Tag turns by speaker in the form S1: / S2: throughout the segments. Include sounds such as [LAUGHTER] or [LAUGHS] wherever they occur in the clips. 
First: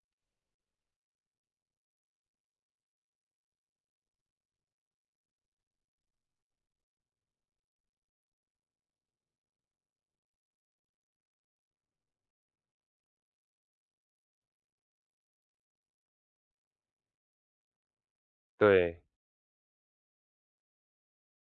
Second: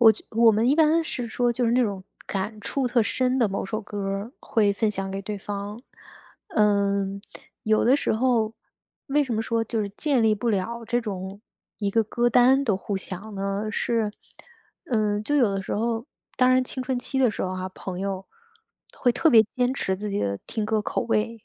S1: 我就我们一般是说就是那种，感触特深的某首歌儿，会分享给对方。嗯，[SMACKS LIPS] 有的时候为什么说就是建立不了这种一个歌单的互享呢？是，[SMACKS LIPS] 嗯就有的时候当然青春期的时候哈，朋友
S2: 对。
S1: 会特别坚持自己的听歌口味。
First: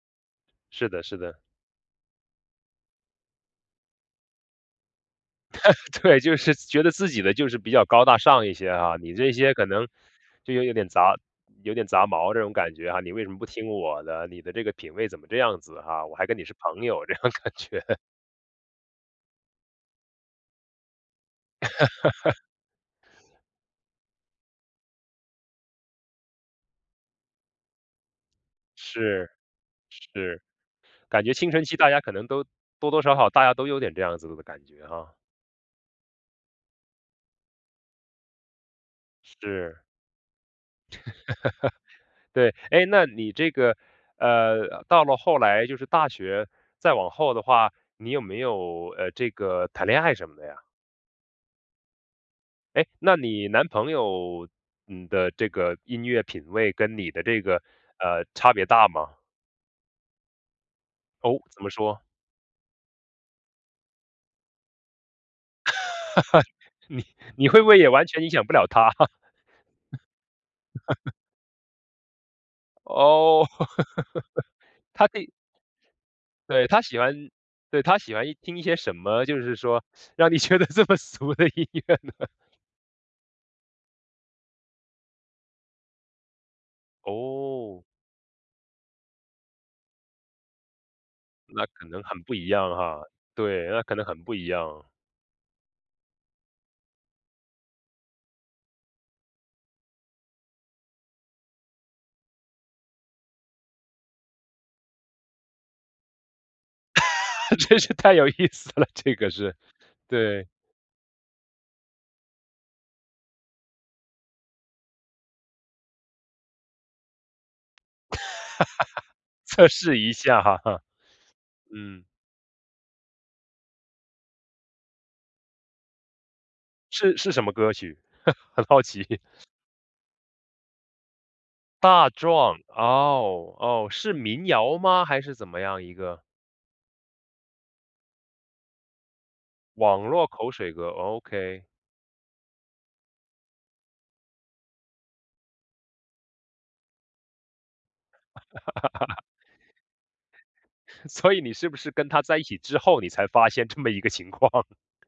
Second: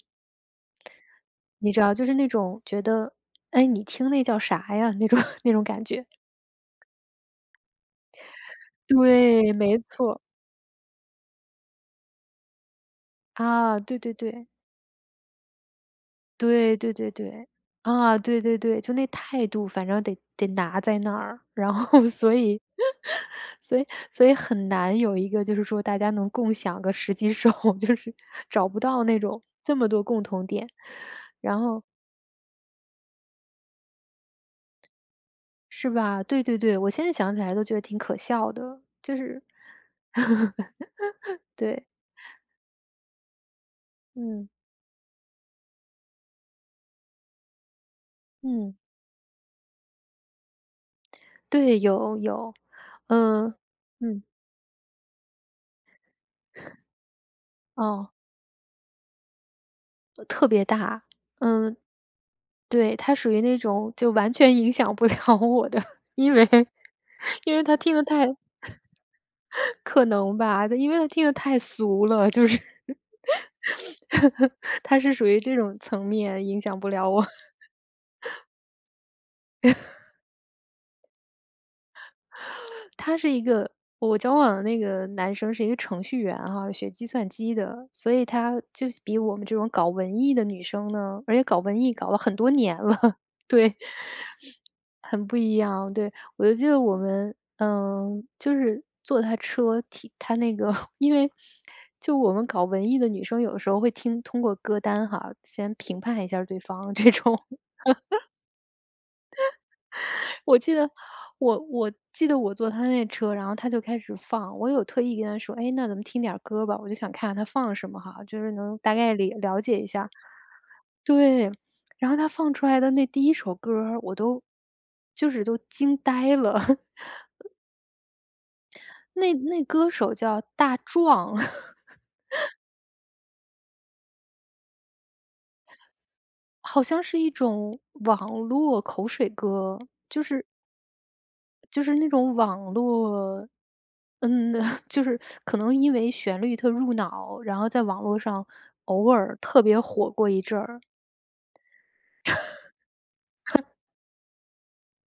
S2: 是的是的。
S1: [SMACKS LIPS] 你知道就是那种觉得，“哎，你听那叫啥呀？”那种 [LAUGHS] 那种感
S2: [LAUGHS]
S1: 觉。
S2: 对，就是觉得自己的就是比较高大上一些啊，你这些
S1: 对，
S2: 可
S1: 没
S2: 能
S1: 错。
S2: 就有点杂有点杂毛这种感觉哈，你为什么不听
S1: 啊，对
S2: 我
S1: 对
S2: 的？你
S1: 对。
S2: 的这个品味怎么这样子哈，我还跟你是
S1: 对
S2: 朋
S1: 对
S2: 友
S1: 对
S2: 这种
S1: 对，
S2: 感觉。
S1: 啊，对对对，就那态度反正得得拿在那儿。然后所
S2: [LAUGHS]
S1: 以 [LAUGHS] 所以所以很难有一个就是说大家能共享个时机时候，就是找不到那
S2: 是，
S1: 种这么多共
S2: 是。
S1: 同点，
S2: 感觉青
S1: 然
S2: 春期
S1: 后
S2: 大家可能都多多少少大家都有点这样子的感觉哈。
S1: 是吧？对对对，我现在想起来都觉得挺可笑的，就是
S2: 是。
S1: [LAUGHS] 对。
S2: [LAUGHS] 对，诶，那你这个
S1: 嗯。
S2: 呃，到了后来就是大学再往后的话，你有没
S1: 嗯。
S2: 有，呃，这个谈恋爱什么的呀？
S1: 对，有有，
S2: 诶，那你
S1: 嗯，
S2: 男朋
S1: 嗯。
S2: 友，嗯的这个音乐品味跟你的这
S1: [CHUCKLES]
S2: 个，
S1: 哦。
S2: 呃，差别大吗？
S1: 呃，特别大。
S2: 哦，怎么
S1: 嗯，
S2: 说？
S1: 对，他属于那种就完全影响不了我的，因为
S2: [LAUGHS] 你你
S1: 因
S2: 会
S1: 为
S2: 不
S1: 他
S2: 会也
S1: 听得
S2: 完全
S1: 太
S2: 影响不了他？
S1: 可能吧，因为他
S2: [LAUGHS]
S1: 听得太俗了，就是
S2: 哦，[LAUGHS]
S1: 他
S2: 他
S1: 是属
S2: 对
S1: 于这种层面影
S2: 对，
S1: 响
S2: 他
S1: 不
S2: 喜
S1: 了我。
S2: 欢对，他喜欢一
S1: [LAUGHS]
S2: 听一些什么，就是说
S1: [LAUGHS]
S2: 让你觉得这么俗的音乐呢？
S1: [INHALES] 他是一个我交往的那个男生是一个程序员哈，学计算机
S2: 哦。
S1: 的。所以他就比我们这种搞文艺的女生呢而且搞
S2: 那
S1: 文
S2: 可
S1: 艺
S2: 能
S1: 搞了
S2: 很不
S1: 很
S2: 一
S1: 多
S2: 样
S1: 年
S2: 哈？
S1: 了，
S2: 对，
S1: 对。
S2: 那可能很不一
S1: [SNIFFS]
S2: 样。
S1: 很不一样，对。我就记得我们嗯，就是坐他车听他那个因为 [SNIFFS] 就我们搞文艺的女生有的时候会听通过歌单哈，先评判一下对方这种。[LAUGHS]
S2: [LAUGHS] 真是太有意思了这个事。对。
S1: 我记得我我记得我坐他那车，然后他就开始放，我有特意跟他说：“哎，那咱们听点歌儿吧。”我就想看看他放什么哈，就是能大概了
S2: [LAUGHS]
S1: 了
S2: 测
S1: 解一
S2: 试
S1: 下。
S2: 一下哈？
S1: 对，
S2: 嗯。
S1: 然后他放出来的那第一首歌儿，我都就是都惊呆了。
S2: 是是什
S1: [CHUCKLES]
S2: 么歌曲？[CHUCKLES] 很好奇。
S1: 那那歌手叫大壮。
S2: 大
S1: [LAUGHS]
S2: 壮，哦，哦，是民谣吗？还是怎么样一个？
S1: 好像是一种网络口水歌，
S2: 网络
S1: 就是
S2: 口水歌，OK。
S1: 就是那种网络嗯 [LAUGHS] 就是 [SUCKS TEETH] 可能因为旋律特入脑，然后在网络上偶
S2: [LAUGHS]
S1: 尔特别火过一阵儿。
S2: 所以你是不是跟他在一起之后，你才发现
S1: [LAUGHS]
S2: 这么一个情况？